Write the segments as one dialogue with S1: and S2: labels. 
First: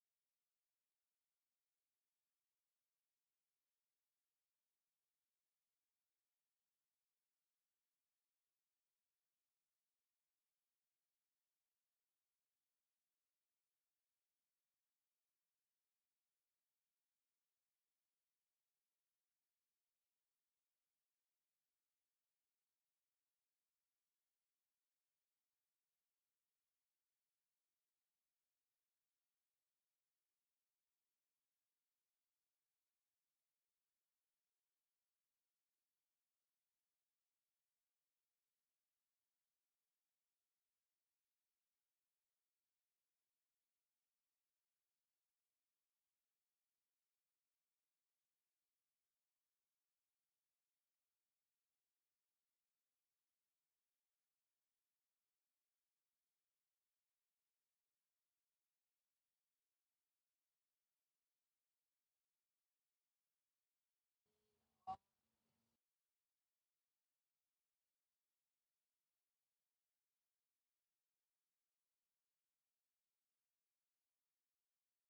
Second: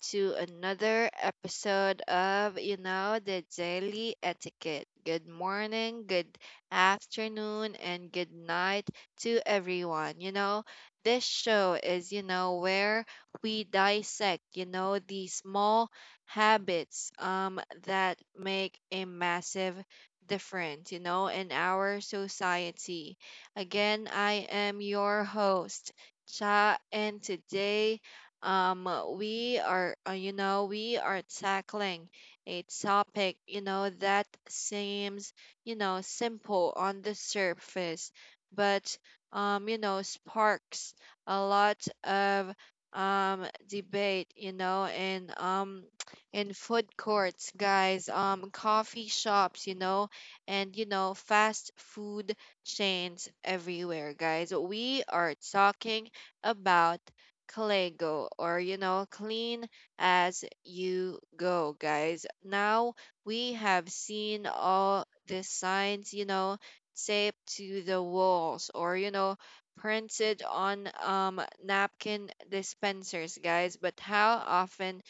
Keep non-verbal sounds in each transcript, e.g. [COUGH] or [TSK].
S1: to another episode of the Daily Etiquette. Good morning, good afternoon, and good night to everyone. This show is, where we dissect, the small habits that make a massive difference, in our society. Again, I am your host, Cha, and today um we are tackling a topic that seems simple on the surface, but sparks a lot of debate, and [TSK] in food courts, guys, coffee shops, and fast food chains everywhere, guys. We are talking about Clego, or clean as you go, guys. Now we have seen all the signs taped to the walls, or printed on napkin dispensers, guys, but how often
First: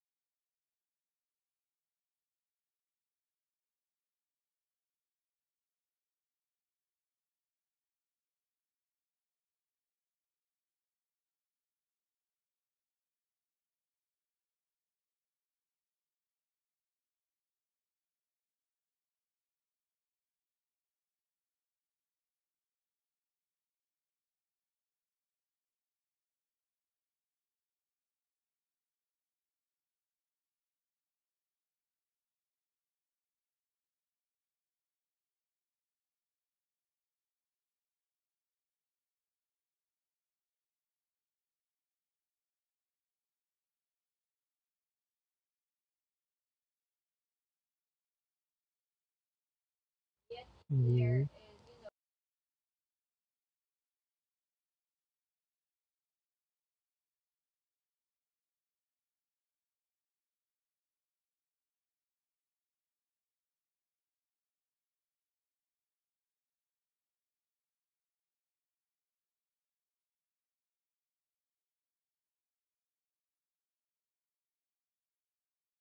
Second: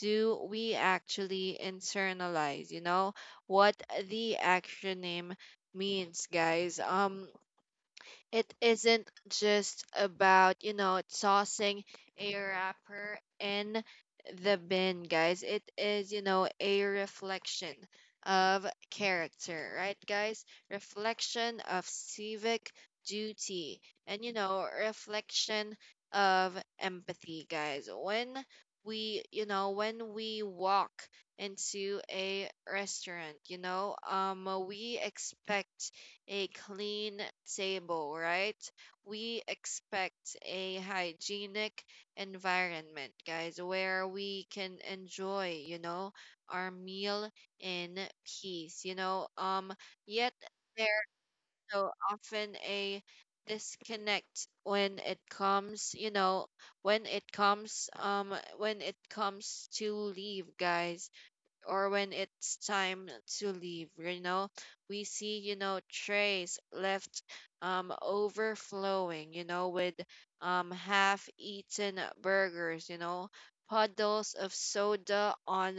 S1: do we actually internalize what the acronym means, guys? It isn't just about tossing a wrapper in the bin, guys. It is, a reflection of character, right, guys? Reflection of civic duty, and, reflection of empathy, guys. When we walk into a restaurant, we expect a clean table, right? We expect a hygienic environment, guys, where we can enjoy, our meal in peace. Yet there's
S2: Mhm.
S1: so often a disconnect when it comes, you know, when it comes to leave, guys, or when it's time to leave. We see, trays left overflowing, with half eaten burgers, puddles of soda on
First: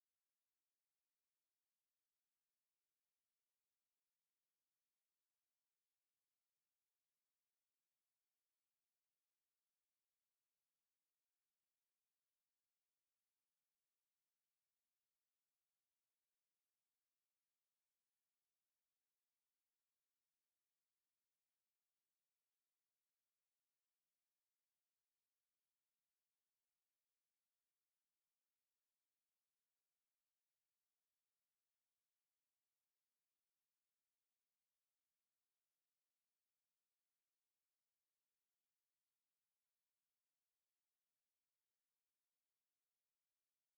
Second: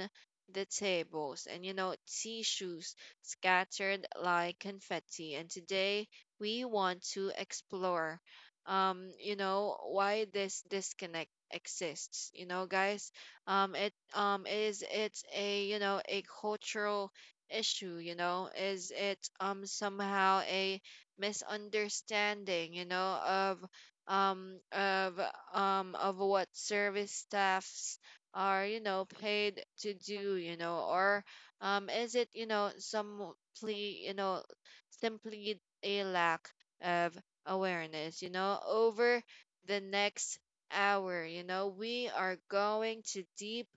S1: the tables, and, tissues scattered like confetti. And today we want to explore why this disconnect exists, guys It's a cultural issue. Is it somehow a misunderstanding um of of what service staffs are paid to do, or is it simply a lack of awareness, over the next hour. We are going to deep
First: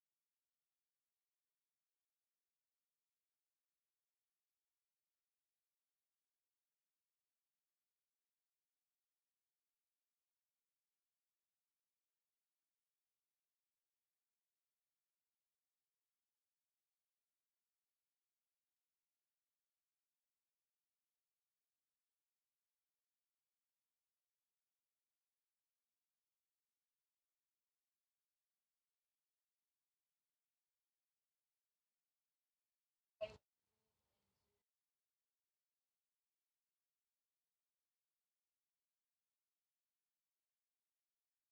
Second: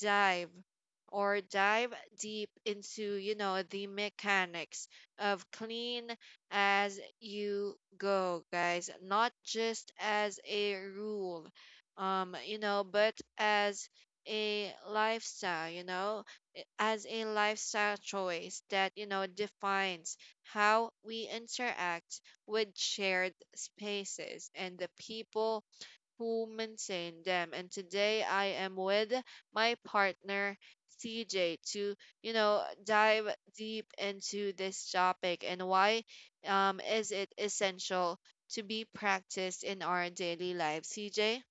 S1: dive, or dive deep into, the mechanics of clean as you go, guys. Not just as a rule, but as a lifestyle, as a lifestyle choice that, defines how we interact with shared spaces and the people who maintain them. And today I am with my partner CJ to, dive deep into this topic, and why is it essential to be practiced in our daily life. CJ?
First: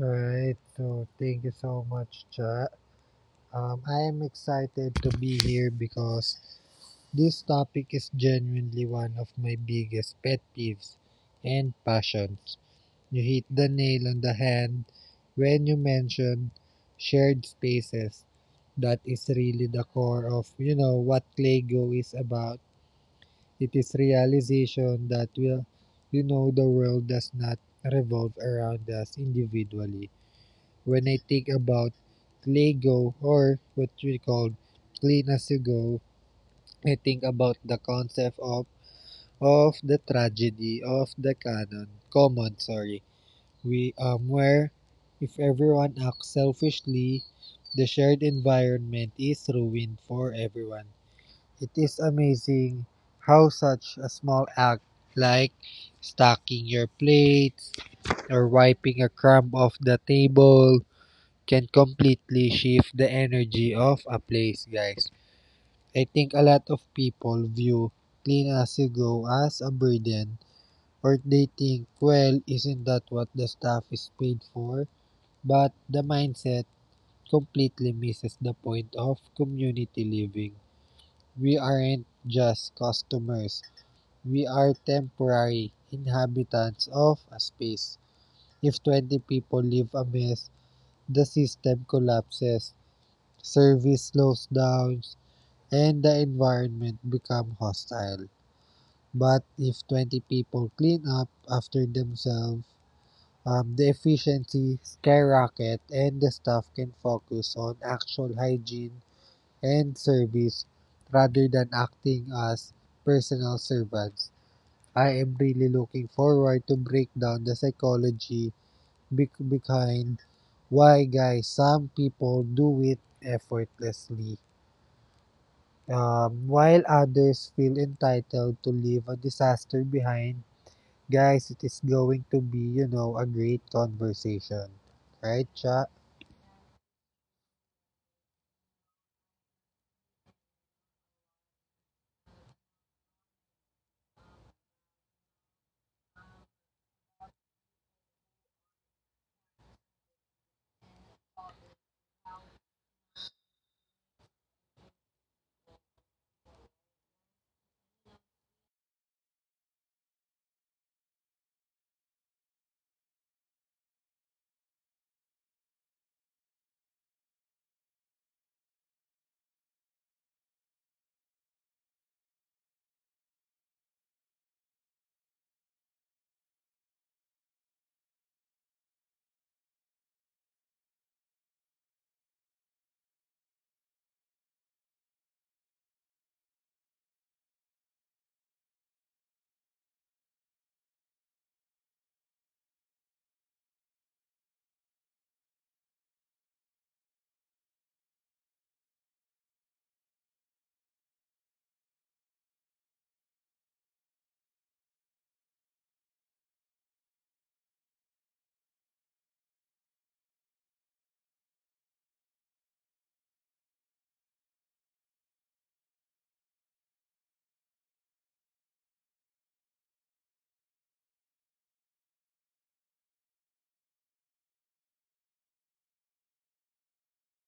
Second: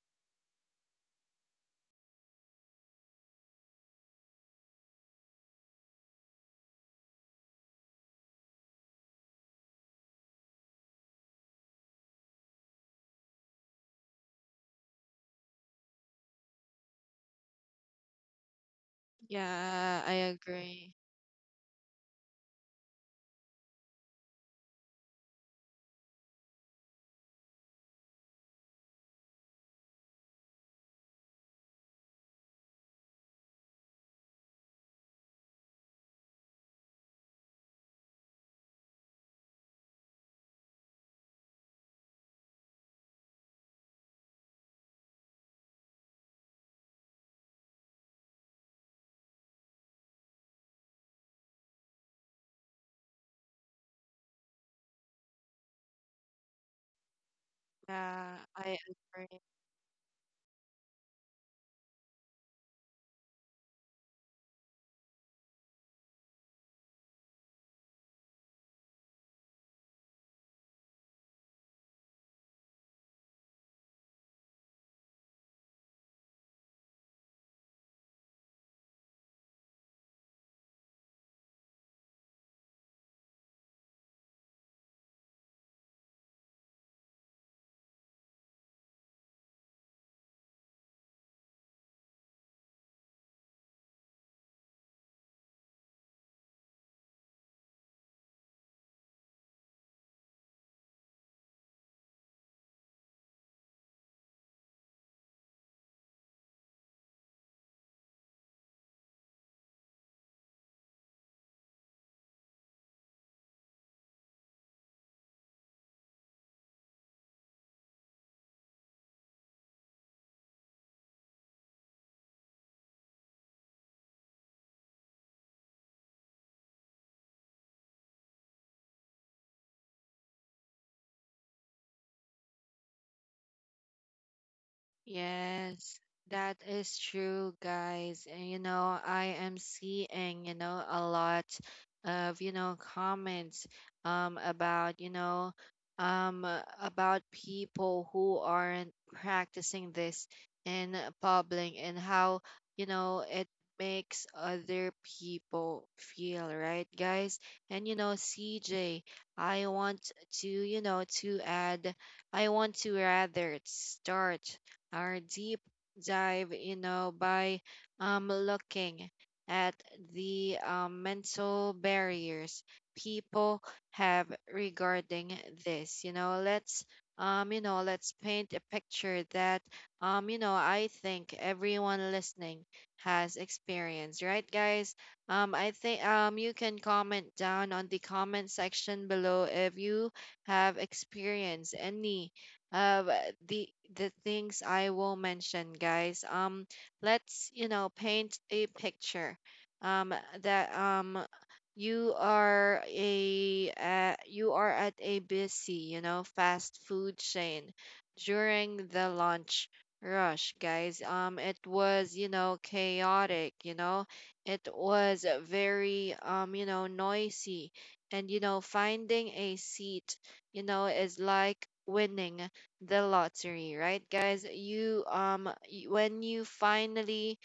S2: All right, so thank you so much, chat. I am excited to be here because this topic is genuinely one of my biggest pet peeves and passions. You hit the nail on the head when you mention shared spaces. That is really the
S1: Yeah, I
S2: core of, you
S1: agree.
S2: know, what Lego is about. It is realization that, well, you know, the world does not revolve around us individually. When I think about ClayGo or what we call Clean As You Go, I think about the concept of the tragedy of the canon common, sorry, we where if everyone acts selfishly, the shared environment is ruined for everyone. It is amazing how such a small act like stacking your plates
S1: Yeah,
S2: or
S1: I
S2: wiping a
S1: agree.
S2: crumb off the table can completely shift the energy of a place, guys. I think a lot of people view clean as you go as a burden, or they think, well, isn't that what the staff is paid for? But the mindset completely misses the point of community living. We aren't just customers, we are temporary inhabitants of a space. If 20 people leave a mess, the system collapses, service slows down, and the environment become hostile. But if 20 people clean up after themselves, the efficiency skyrocket and the staff can focus on actual hygiene and service rather than acting as personal servants. I am really looking forward to break down the psychology behind why, guys, some people do it effortlessly. While others feel entitled to leave a disaster behind, guys, it is going to be, you know, a great conversation. Right, Cha?
S1: Yes, that is true, guys. And I am seeing, a lot of, comments about, about people who aren't practicing this in public, and how, it makes other people feel, right, guys? And CJ, I want to, you know, to add I want to rather start our deep dive, by looking at the mental barriers people have regarding this. Let's paint a picture that I think everyone listening has experienced, right, guys? I think you can comment down on the comment section below if you have experienced any uh the the things I will mention, guys. Let's paint a picture. Um, that you are at a busy, fast food chain during the lunch rush, guys. It was, chaotic it was very noisy and finding a seat is like winning the lottery, right, guys. When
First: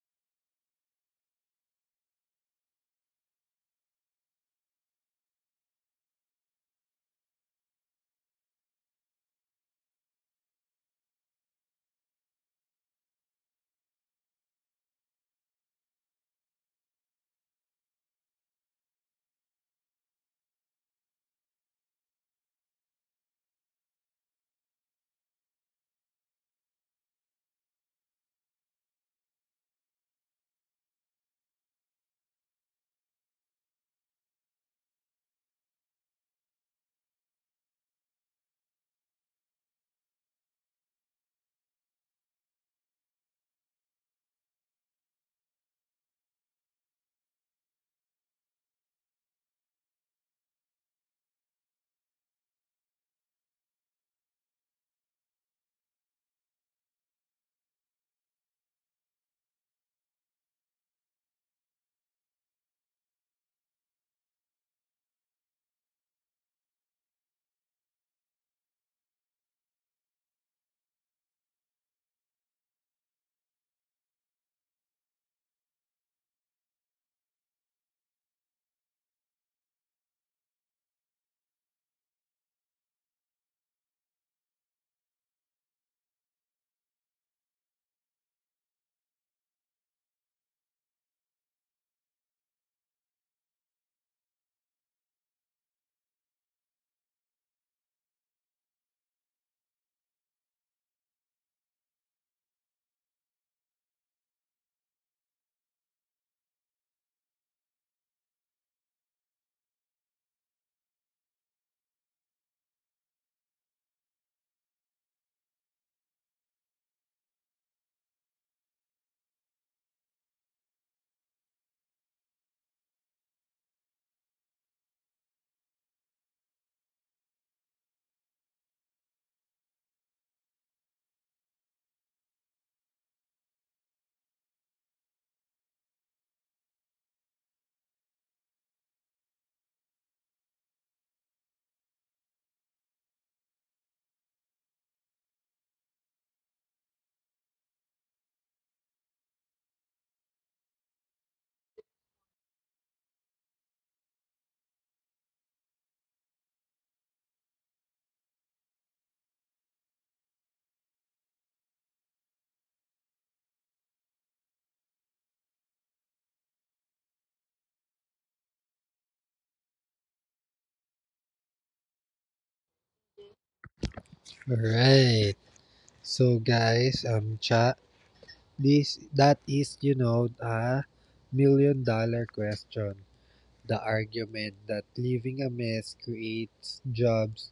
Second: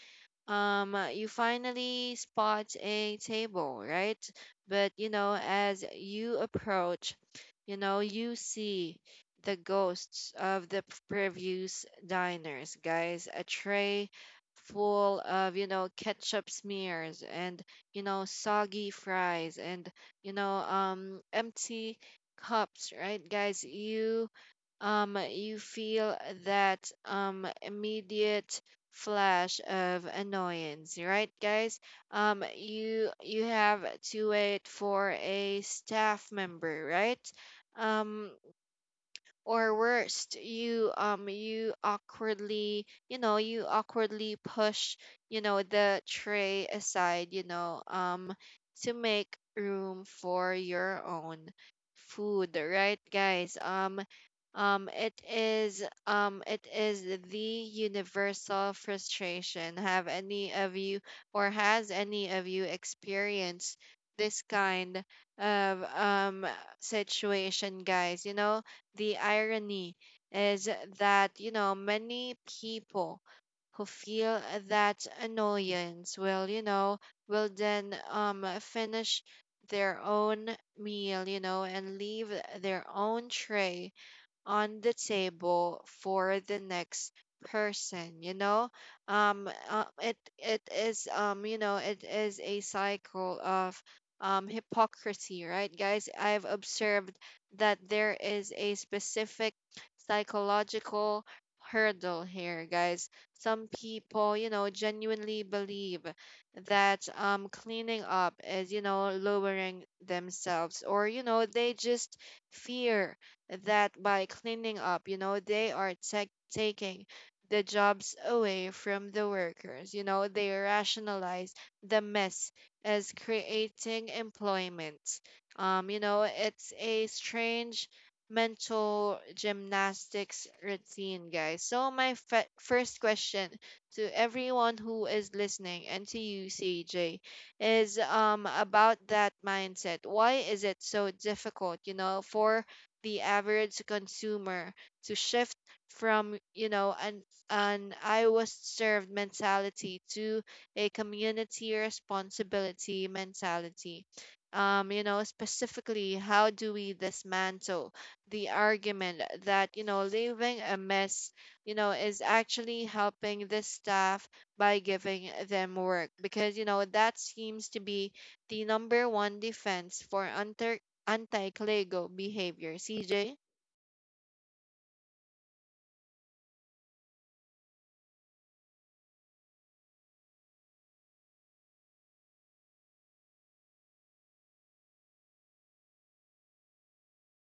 S1: you finally spot a table, right? But as you approach, you see the ghosts of the previous diners, guys, a tray full of ketchup smears, and soggy fries, and empty cups, right, guys. You you feel that immediate flash of annoyance, right, guys? You have to wait for a staff member, right? Um, or worst, you awkwardly, you awkwardly push, the tray aside, to make room for your own food, right, guys. It is it is the universal frustration. Have any of you, or has any of you, experienced this kind of situation, guys? The irony is that, many people who feel that annoyance will, you know, will then finish their own meal, and leave their own tray on the table for the next person. It is it is a cycle of hypocrisy, right, guys. I've observed that there is a specific psychological hurdle here, guys. Some people genuinely believe that cleaning up is, lowering themselves, or they just fear that by cleaning up, they are tech taking the jobs away from the workers. They rationalize the mess as creating employment. It's a strange mental gymnastics routine, guys. So, my first question to everyone who is listening, and to you, CJ, is about that mindset. Why is it so difficult, for the average consumer to shift from an I was served mentality to a community responsibility mentality? Specifically, how do we dismantle the argument that leaving a mess, is actually helping the staff by giving them work? Because that seems to be the number one defense for under anti-clego behavior. CJ?
S2: Right. So, guys, Cha, that is, you know, a million-dollar question. The argument that leaving a mess creates jobs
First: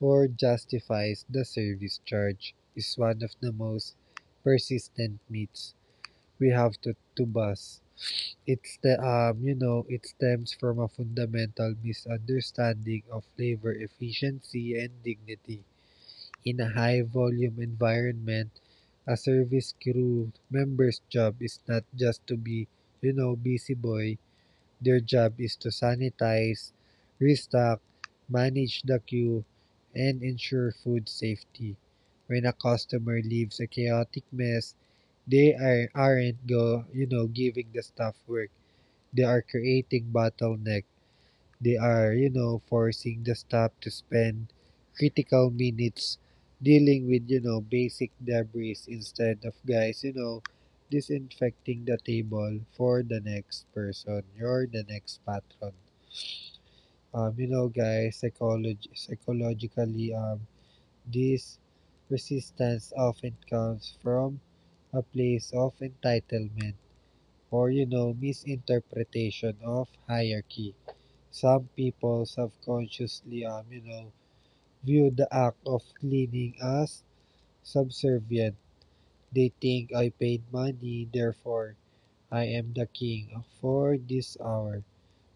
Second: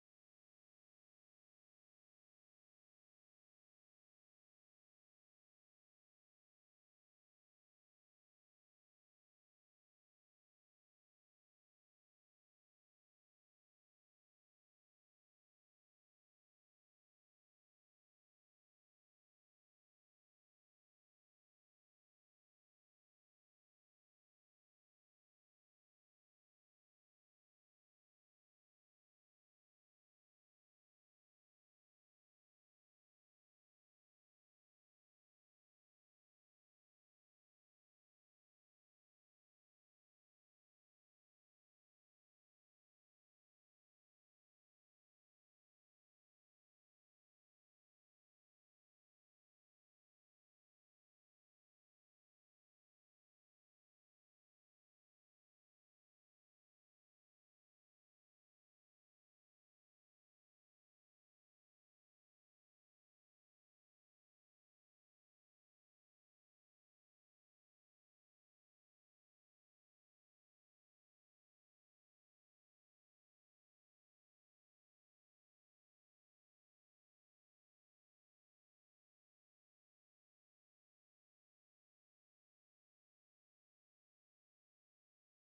S2: or justifies the service charge is one of the most persistent myths we have to bust. It's the you know, it stems from a fundamental misunderstanding of labor efficiency and dignity. In a high volume environment, a service crew member's job is not just to be, you know, busy boy. Their job is to sanitize, restock, manage the queue, and ensure food safety. When a customer leaves a chaotic mess, they are, aren't go, you know, giving the staff work, they are creating bottleneck. They are, you know, forcing the staff to spend critical minutes dealing with, you know, basic debris instead of, guys, you know, disinfecting the table for the next person. You're The next patron. You know, guys, psychology psychologically, this resistance often comes from a place of entitlement or, you know, misinterpretation of hierarchy. Some people subconsciously, you know, view the act of cleaning as subservient. They think I paid money, therefore I am the king for this hour.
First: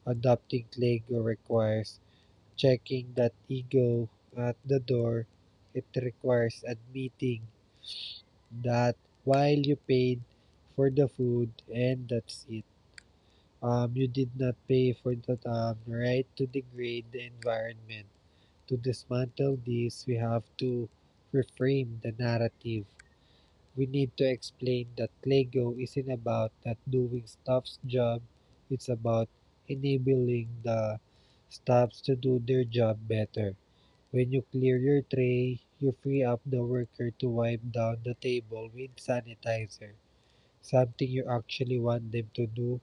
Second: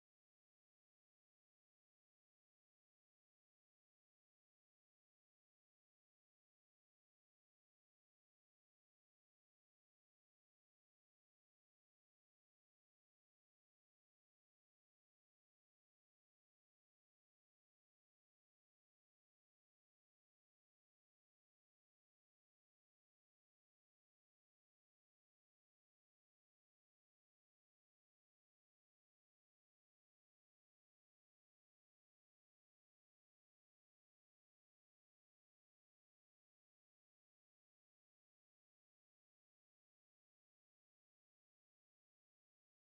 S2: Adopting Lego requires checking that ego at the door. It requires admitting that while you paid for the food and that's it, you did not pay for the right to degrade the environment. To dismantle these, we have to reframe the narrative. We need to explain that Lego isn't about not doing staff's job, it's about enabling the staffs to do their job better. When you clear your tray, you free up the worker to wipe down the table with sanitizer, something you actually want them to do.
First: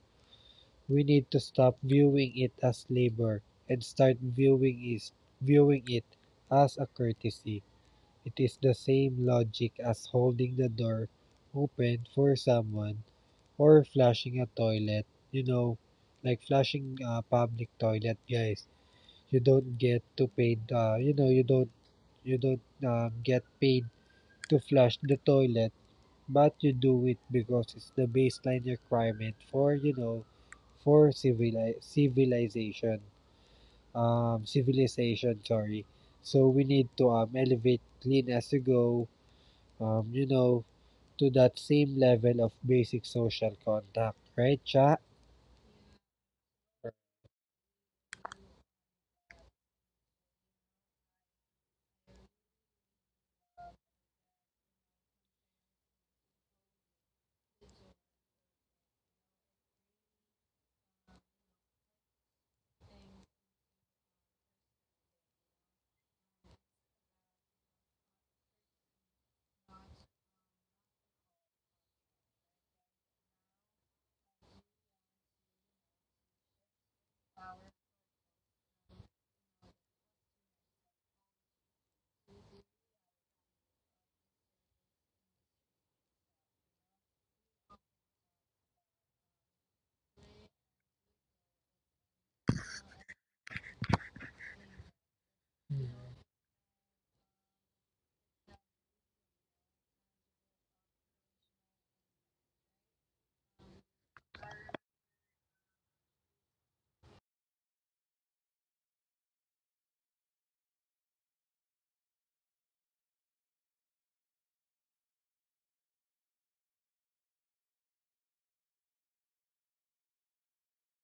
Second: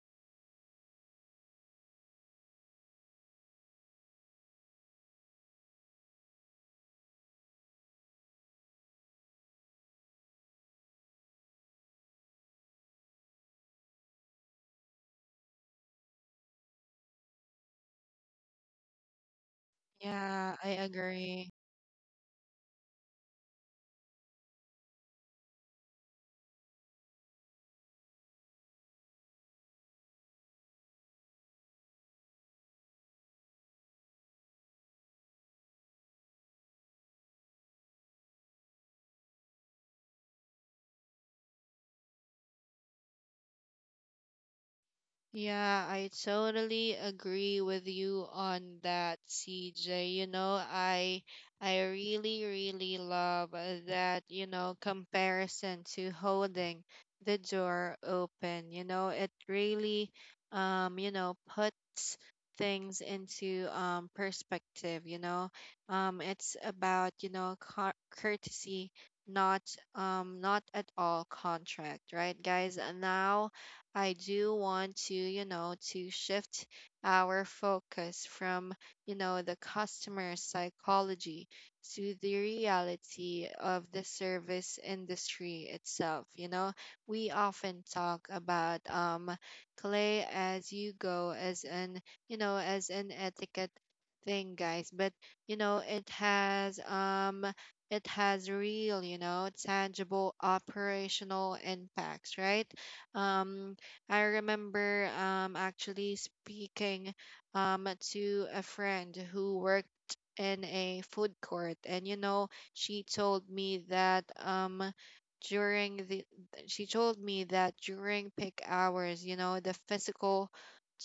S2: We need to stop viewing it as labor and start viewing it as a courtesy. It is the same logic as holding the door open for someone or flushing a toilet. You know, like flushing a public toilet, guys. You don't get to
S1: Yeah,
S2: pay
S1: I
S2: you know,
S1: agree.
S2: you don't get paid to flush the toilet, but you do it because it's the baseline requirement for, you know, for civilization. Civilization, sorry. So we need to elevate clean as you go. You know, to that same level of basic social contact, right, Cha?
S1: Yeah, I totally agree with you on that, CJ. I really really love that, comparison to holding the door open. It really puts things into perspective. It's about, you know, courtesy, not not at all contract, right, guys? And now I do want to, to shift our focus from, the customer psychology to the reality of the service industry itself. We often talk about clay as you go as an, as an etiquette thing, guys, but, you know, it has, um, it has real, tangible operational impacts, right? um, I remember actually speaking to a friend who worked in a food court, and she told me that during the she told me that during peak hours, the physical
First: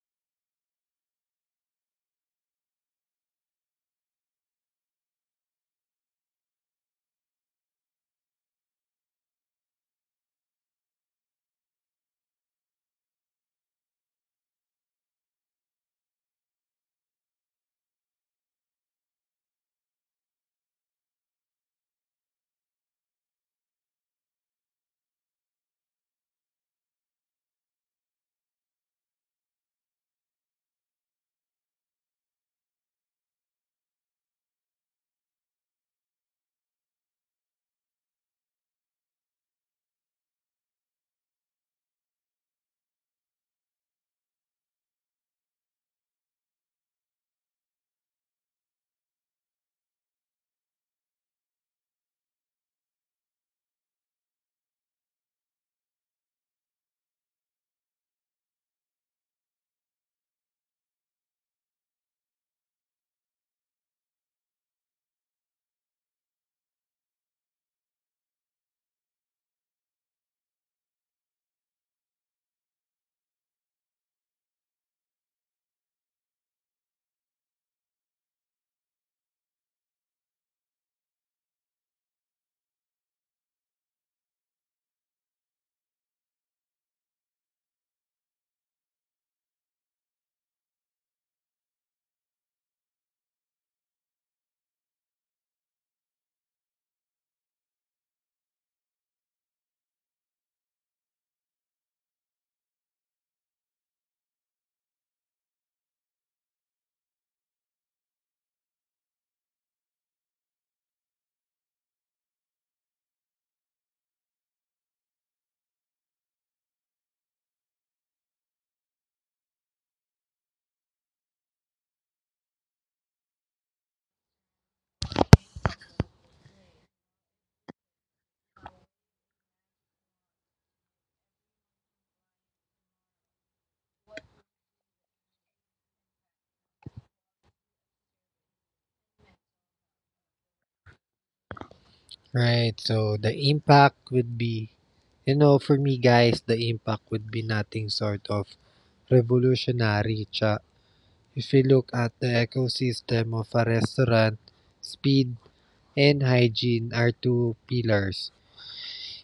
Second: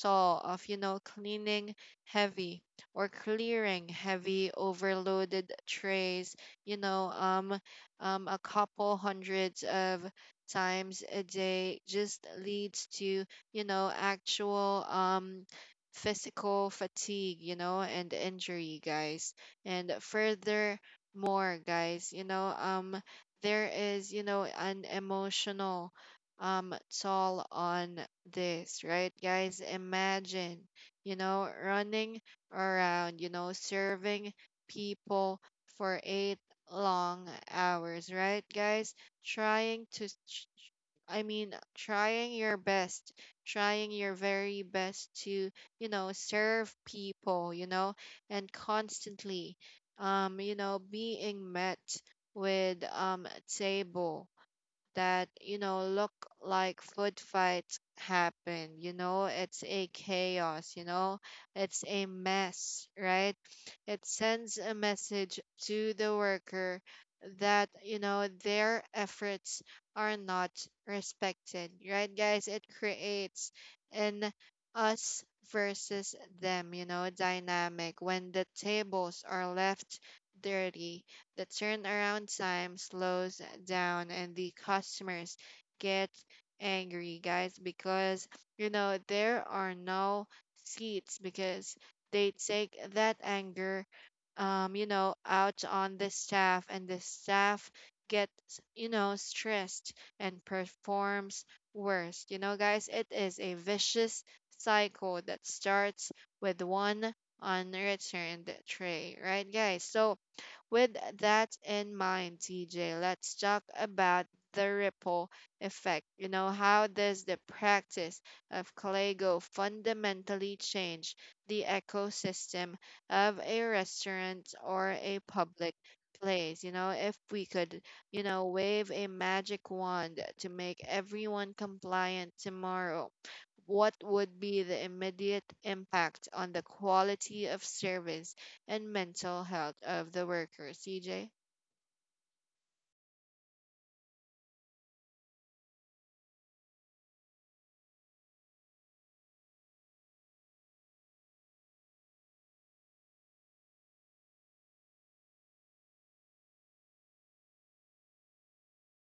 S1: toll of you know cleaning heavy or clearing heavy overloaded trays, you know, um, a couple hundreds of times a day just leads to, actual physical fatigue, and injury, guys. And furthermore, guys, there is, an emotional um toll on this, right? Guys, imagine, running around, serving people for 8 long hours, right, guys? Trying to ch- ch- I mean, trying your best, trying your very best to, serve people, and constantly being met with table that look like food fights happen. It's a chaos. It's a mess, right? It sends a message to the worker that their efforts are not respected, right, guys. It creates an us versus them, dynamic when the tables are left dirty, the turnaround time slows down, and the customers get angry, guys, because there are no seats. Because they take that anger out on the staff, and the staff gets stressed and performs worse. Guys, it is a vicious cycle that starts with one unreturned tray, right, guys? So with that in mind, TJ, let's talk about the ripple effect. How does the practice of Clego fundamentally change the ecosystem of a restaurant or a public place? If we could, wave a magic wand to make everyone compliant tomorrow, what would be the immediate impact on the quality of service and mental health of the workers, CJ?
S2: Right. So the impact would be, you know, for me, guys, the impact would be nothing sort of revolutionary. Cha. If you look at the ecosystem of a restaurant, speed and hygiene are two pillars.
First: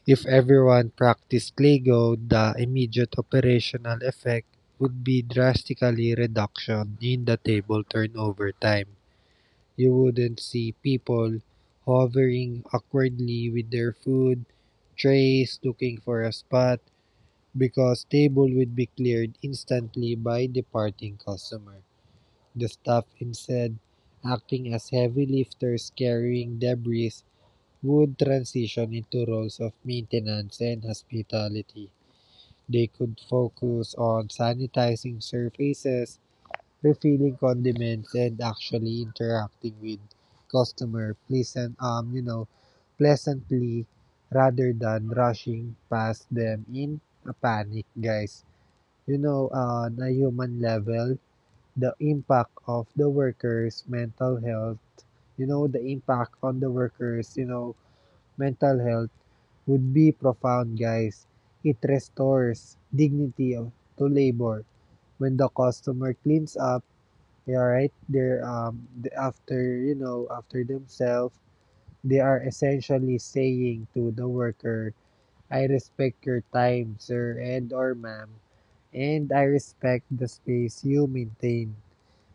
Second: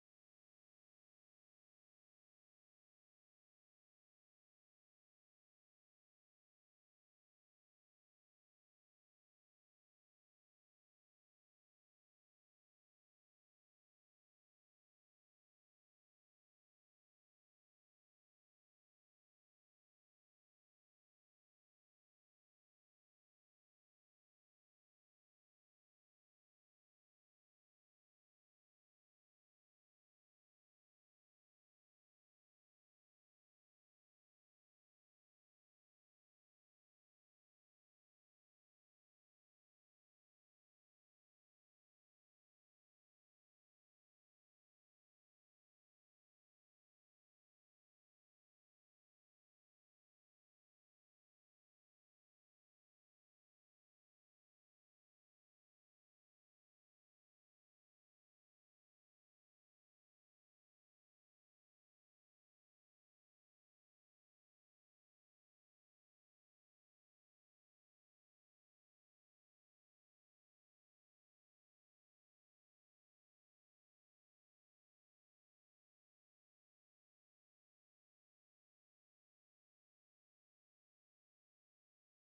S2: If everyone practiced Lego, the immediate operational effect would be drastically reduction in the table turnover time. You wouldn't see people hovering awkwardly with their food trays looking for a spot because table would be cleared instantly by departing customer. The staff instead, acting as heavy lifters carrying debris, would transition into roles of maintenance and hospitality. They could focus on sanitizing surfaces, refilling condiments and actually interacting with customer pleasantly rather than rushing past them in a panic, guys. You know, on a human level, the impact of the workers mental health you know the impact on the workers, you know, mental health would be profound, guys. It restores dignity to labor. When the customer cleans up, yeah, right. After, you know, after themselves, they are essentially saying to the worker, "I respect your time, sir and or ma'am, and I respect the space you maintain."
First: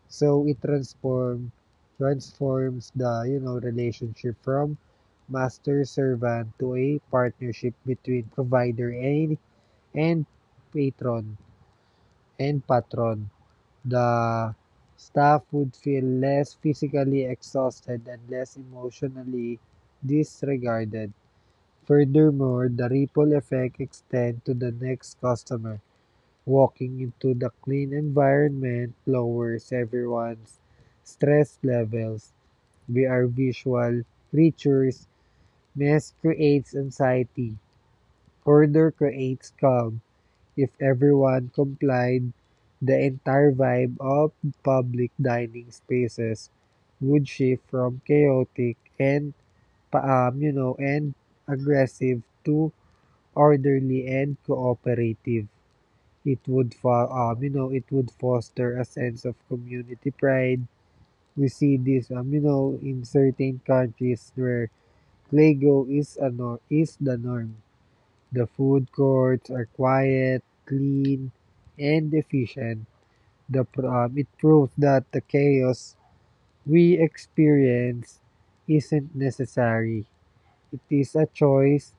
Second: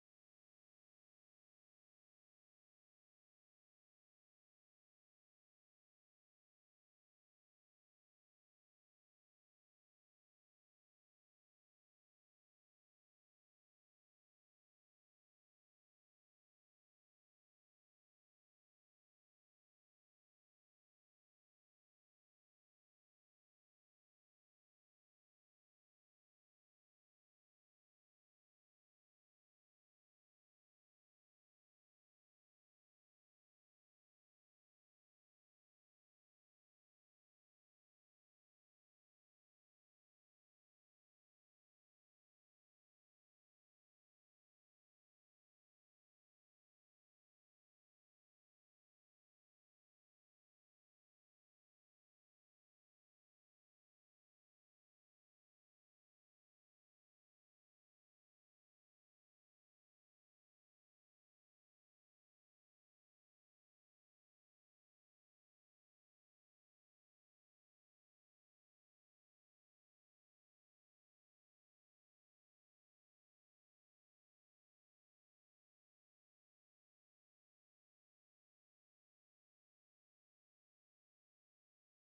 S2: So it transforms the, you know, relationship from master servant to a partnership between provider and and patron and patron. The staff would feel less physically exhausted and less emotionally disregarded. Furthermore, the ripple effect extends to the next customer. Walking into the clean environment lowers everyone's stress levels. We are visual creatures. Mess creates anxiety. Order creates calm. If everyone complied, the entire vibe of public dining spaces would shift from chaotic and pa- you know, and aggressive to orderly and cooperative. It would you know, it would foster a sense of community pride. We see this, you know, in certain countries where Lego is a nor- is the norm. The food courts are quiet, clean, and efficient. It proves that the chaos we experience isn't necessary. It is a choice.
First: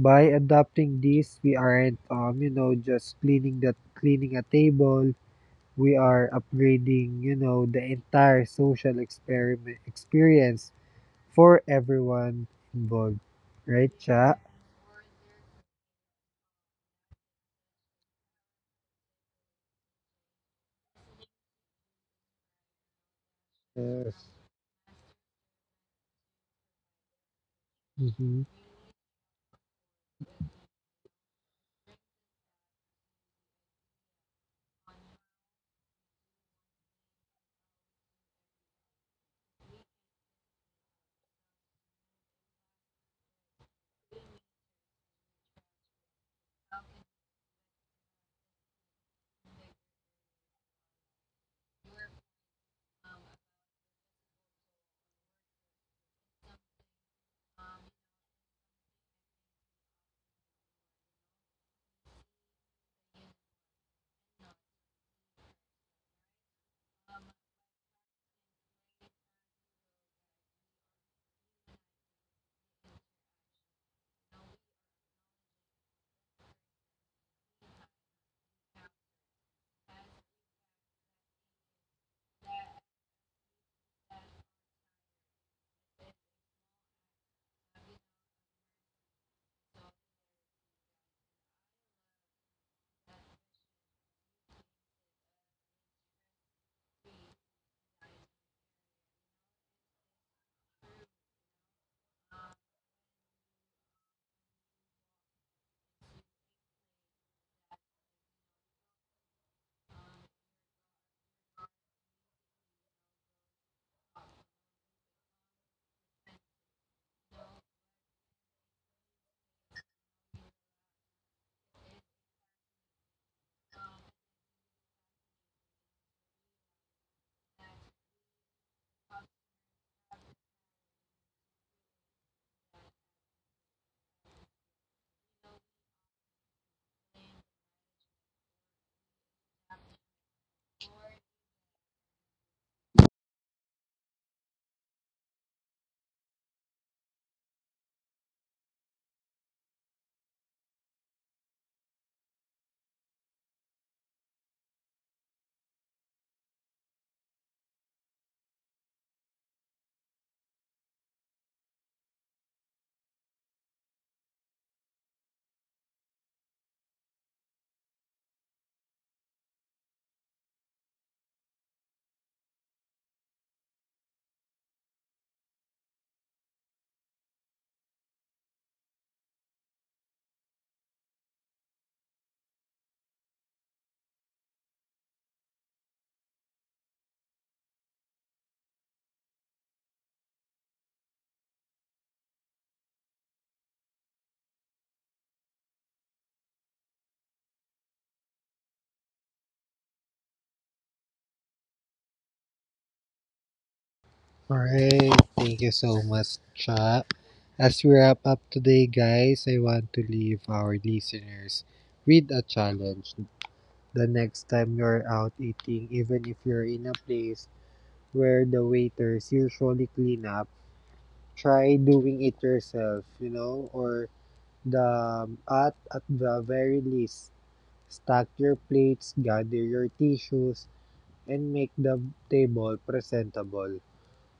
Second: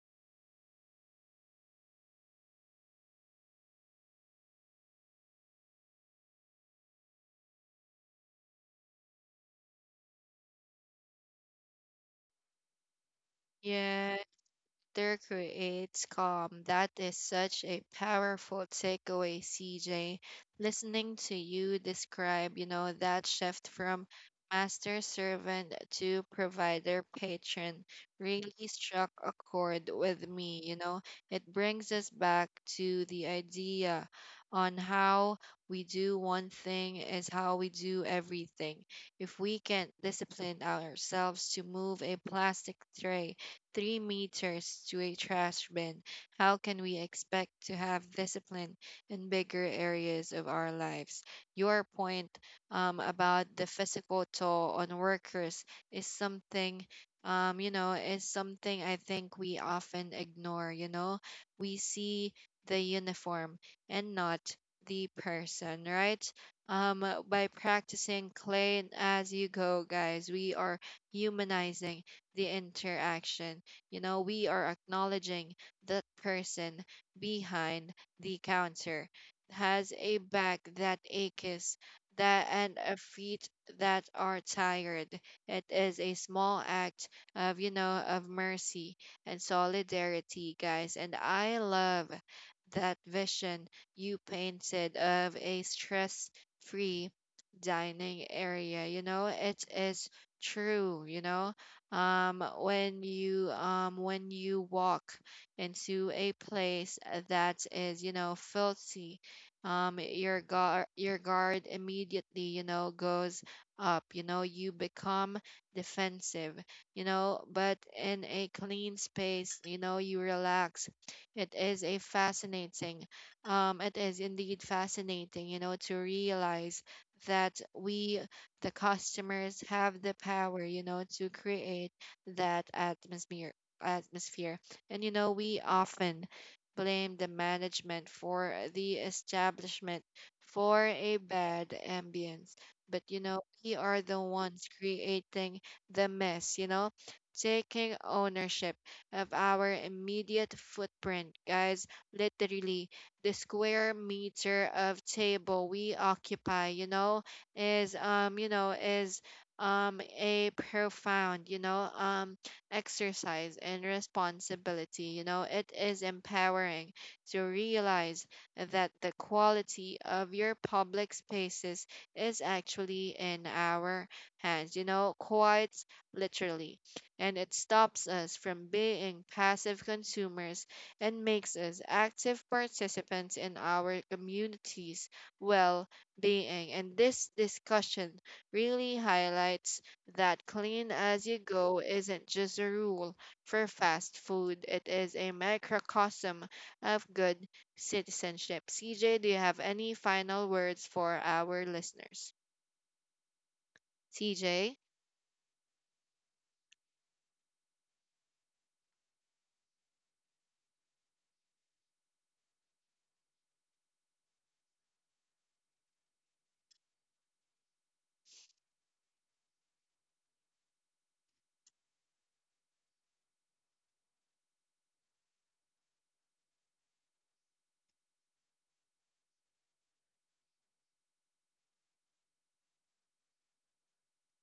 S2: By adopting this, we aren't just cleaning a table. We are upgrading, you know, the entire social experiment experience for everyone involved. Right,
S1: Yeah.
S2: Cha?
S1: Laughter creates calm. That is such a powerful takeaway, CJ. Listening to you describe, that shift from
S2: Yes.
S1: master servant to provider patron
S2: Mhm.
S1: really struck a chord with me, you know. It brings us back to the idea on how we do one thing is how we do everything. If we can discipline ourselves to move a plastic tray 3 meters to a trash bin, how can we expect to have discipline in bigger areas of our lives? Your point about the physical toll on workers is something. Is something I think we often ignore. You know, we see the uniform and not the person, right? By practicing clean as you go, guys, we are humanizing the interaction. You know, we are acknowledging that person behind the counter has a back that aches that and a feet that are tired. It is a small act of mercy and solidarity, guys. And I love that vision you painted of a stress free dining area. You know, it is true, when you walk into a place that is filthy. Your guard immediately, goes up. You become defensive, but in a clean space, you relax. It is a fascinating it is indeed fascinating, to realize that we, the customers, have the power, you know, to create that atmosphere. And you know, we often blame the management for the establishment for a bad ambience. But you know, we are the ones creating the mess, you know, taking ownership of our immediate footprint, guys. Literally, the square meter of table we occupy, you know, is a profound, exercise in responsibility. It is empowering to realize that the quality of your public spaces is actually in our hands, quite literally, and it stops us from being passive consumers and makes us active participants in our communities well being. And this discussion really highlights that clean as you go isn't just a rule for fast food, it is a microcosm of good citizenship. CJ, do you have any final words for our listeners? CJ?
S2: Alright, thank you so much, Cha. As we wrap up today, guys, I want to leave our listeners with a challenge. The next time you're out eating, even if you're in a place where the waiters usually clean up, try doing it yourself, you know, or the at the very least, stack your plates, gather your tissues, and make the table presentable.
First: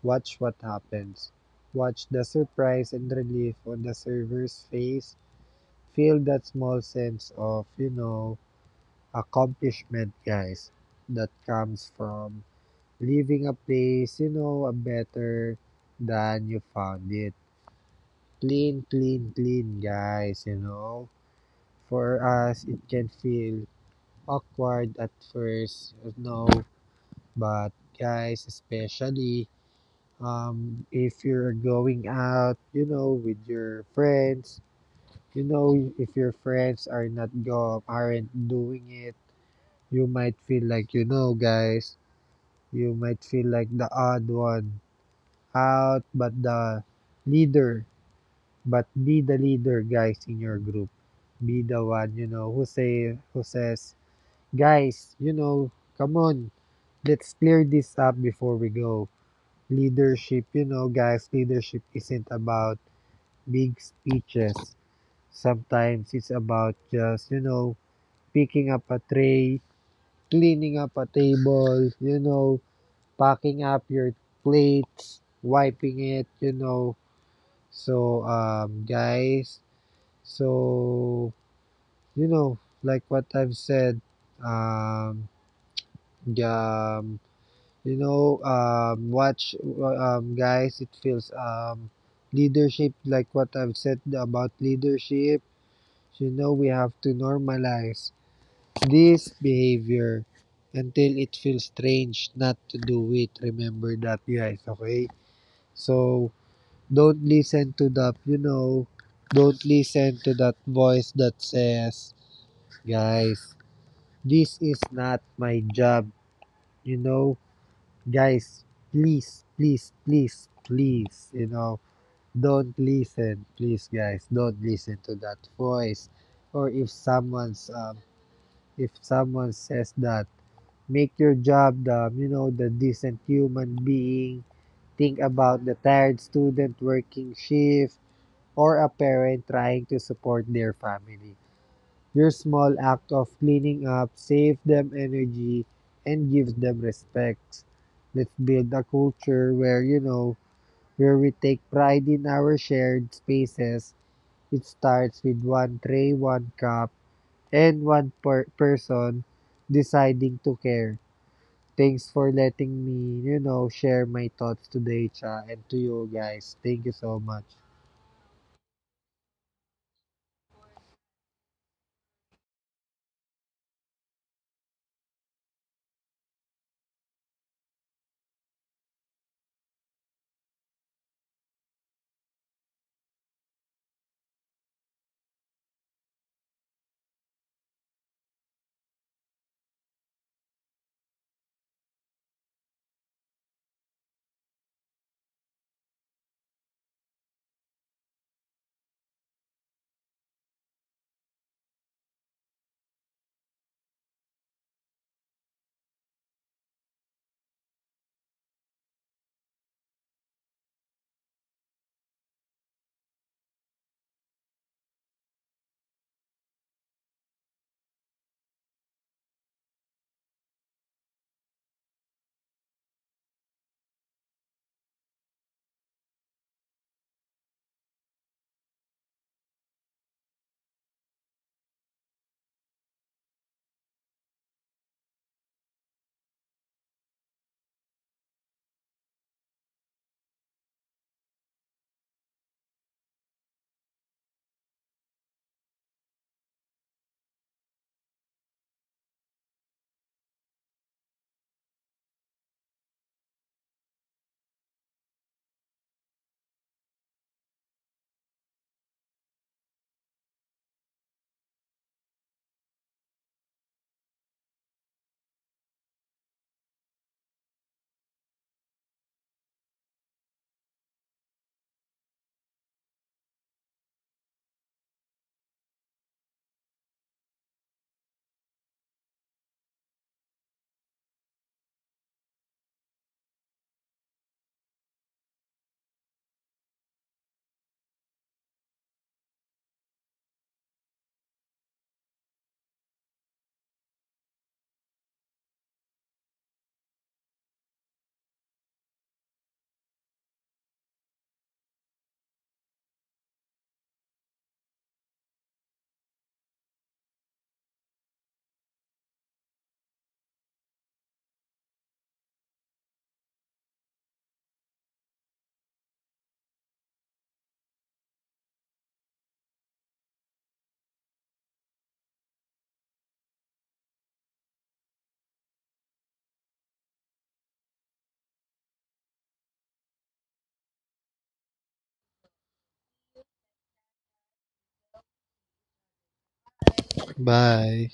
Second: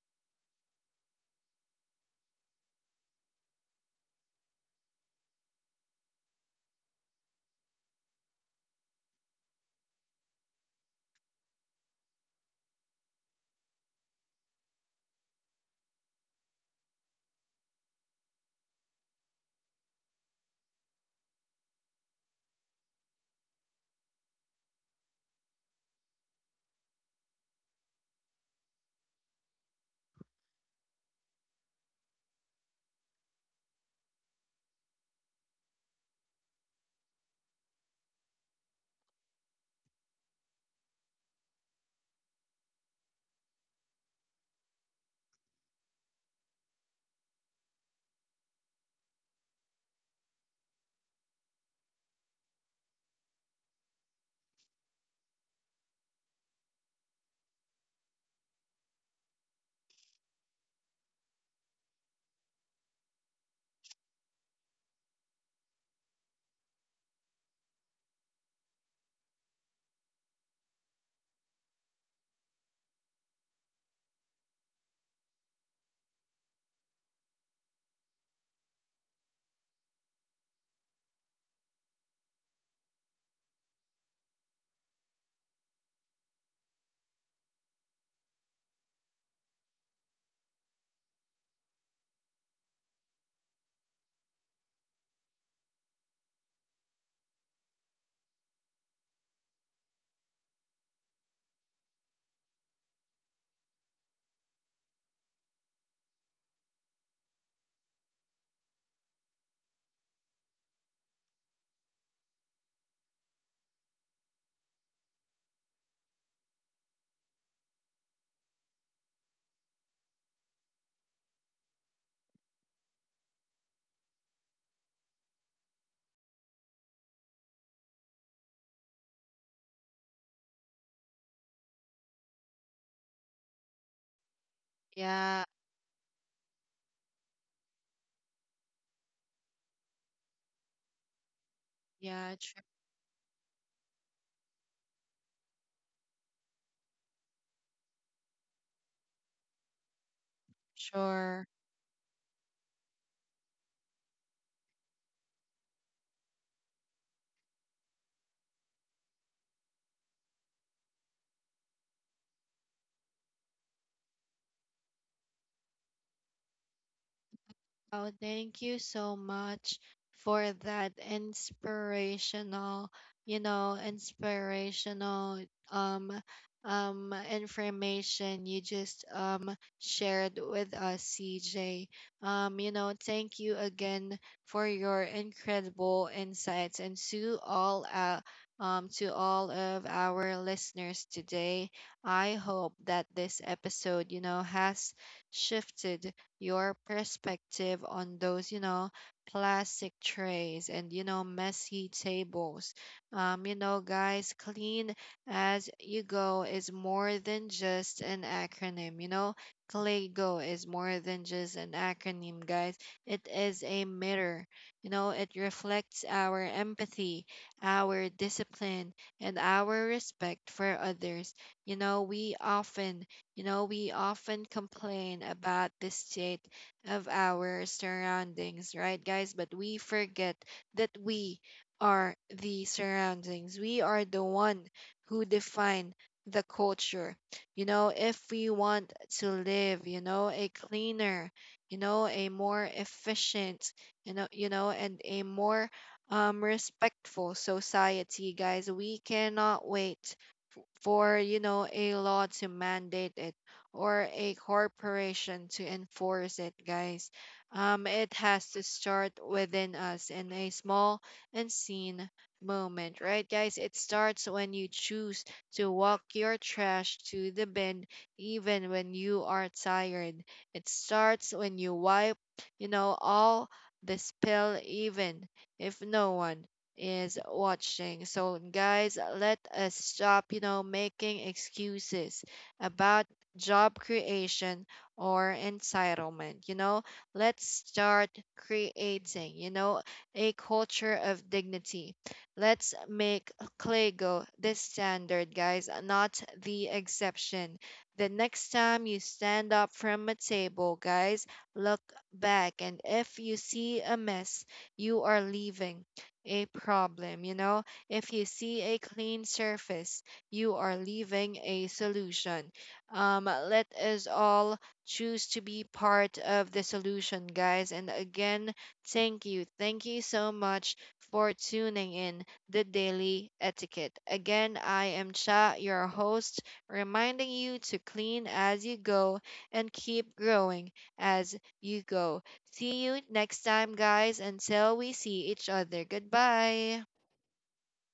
S2: Watch what happens. Watch the surprise and relief on the server's face. Feel that small sense of, you know, accomplishment, guys, that comes from leaving a place, you know, a better than you found it. Clean, clean, clean, guys, you know. For us, it can feel awkward at first, you know, but guys, especially if you're going out, you know, with your friends, you know, if your friends are not go aren't doing it, you might feel like, you know, guys, you might feel like the odd one out, but leader, be the leader, guys, in your group. Be the one, you know, who says, guys, you know, come on, let's clear this up before we go. Leadership, you know, guys, leadership isn't about big speeches. Sometimes it's about just, you know, picking up a tray, cleaning up a table, you know, packing up your plates, wiping it, you know. So, guys, so, you know, like what I've said, um, um, you know, um, watch, guys, like what I've said about leadership, you know, we have to normalize this behavior until it feels strange not to do it. Remember that, guys, okay? So, don't listen to that, you know, don't listen to that voice that says, guys, this is not my job, you know? Guys, please, please, please, please, you know, don't listen, please, guys, don't listen to that voice. Or if someone's if someone says that, make your job the, you know, the decent human being. Think
S1: Yeah,
S2: about the tired student working shift or a parent trying to support their family.
S1: yeah,
S2: Your small act of cleaning up saves them energy and gives them respect. Let's build a culture where, you know, where we
S1: sure.
S2: take pride in our shared spaces. It starts with one tray, one cup, and one person deciding to care. Thanks for letting me, you know, share my thoughts today, Cha, and to you guys. Thank you so much.
S1: Oh, thank you so much for that inspirational um information you just shared with us, CJ. Thank you again for your incredible insights and to all of our listeners today. I hope that this episode, you know, has shifted your perspective on those, you know, plastic trays and, you know, messy tables. Guys, clean as you go is more than just an acronym, you know. CLAGO is more than just an acronym, guys. It is a mirror. You know, it reflects our empathy, our discipline, and our respect for others. You know, we often you know, we often complain about the state of our surroundings, right, guys? But we forget that we are the surroundings. We are the one who define the culture. You know, if we want to live, you know, a cleaner, you know, a more efficient, and a more respectful society, guys. We cannot wait for, you know, a law to mandate it or a corporation to enforce it, guys. It has to start within us in a small and seen moment, right guys? It starts when you choose to walk your trash to the bin even when you are tired. It starts when you wipe, you know, all the spill, even if no one is watching. So, guys, let us stop, you know, making excuses about job creation or entitlement. You know, let's start creating, you know, a culture of dignity. Let's make Clego the standard, guys, not the exception. The next time you stand up from a table, guys, look back. And if you see a mess, you are leaving a problem. You know, if you see a clean surface, you are leaving a solution. Let us all choose to be part of the solution, guys. And again, thank you. Thank you so much for tuning in the daily etiquette. Again, I am Cha, your host, reminding you to clean as you go and keep growing as you go. See you next time, guys. Until we see each other. Goodbye.
S2: Bye.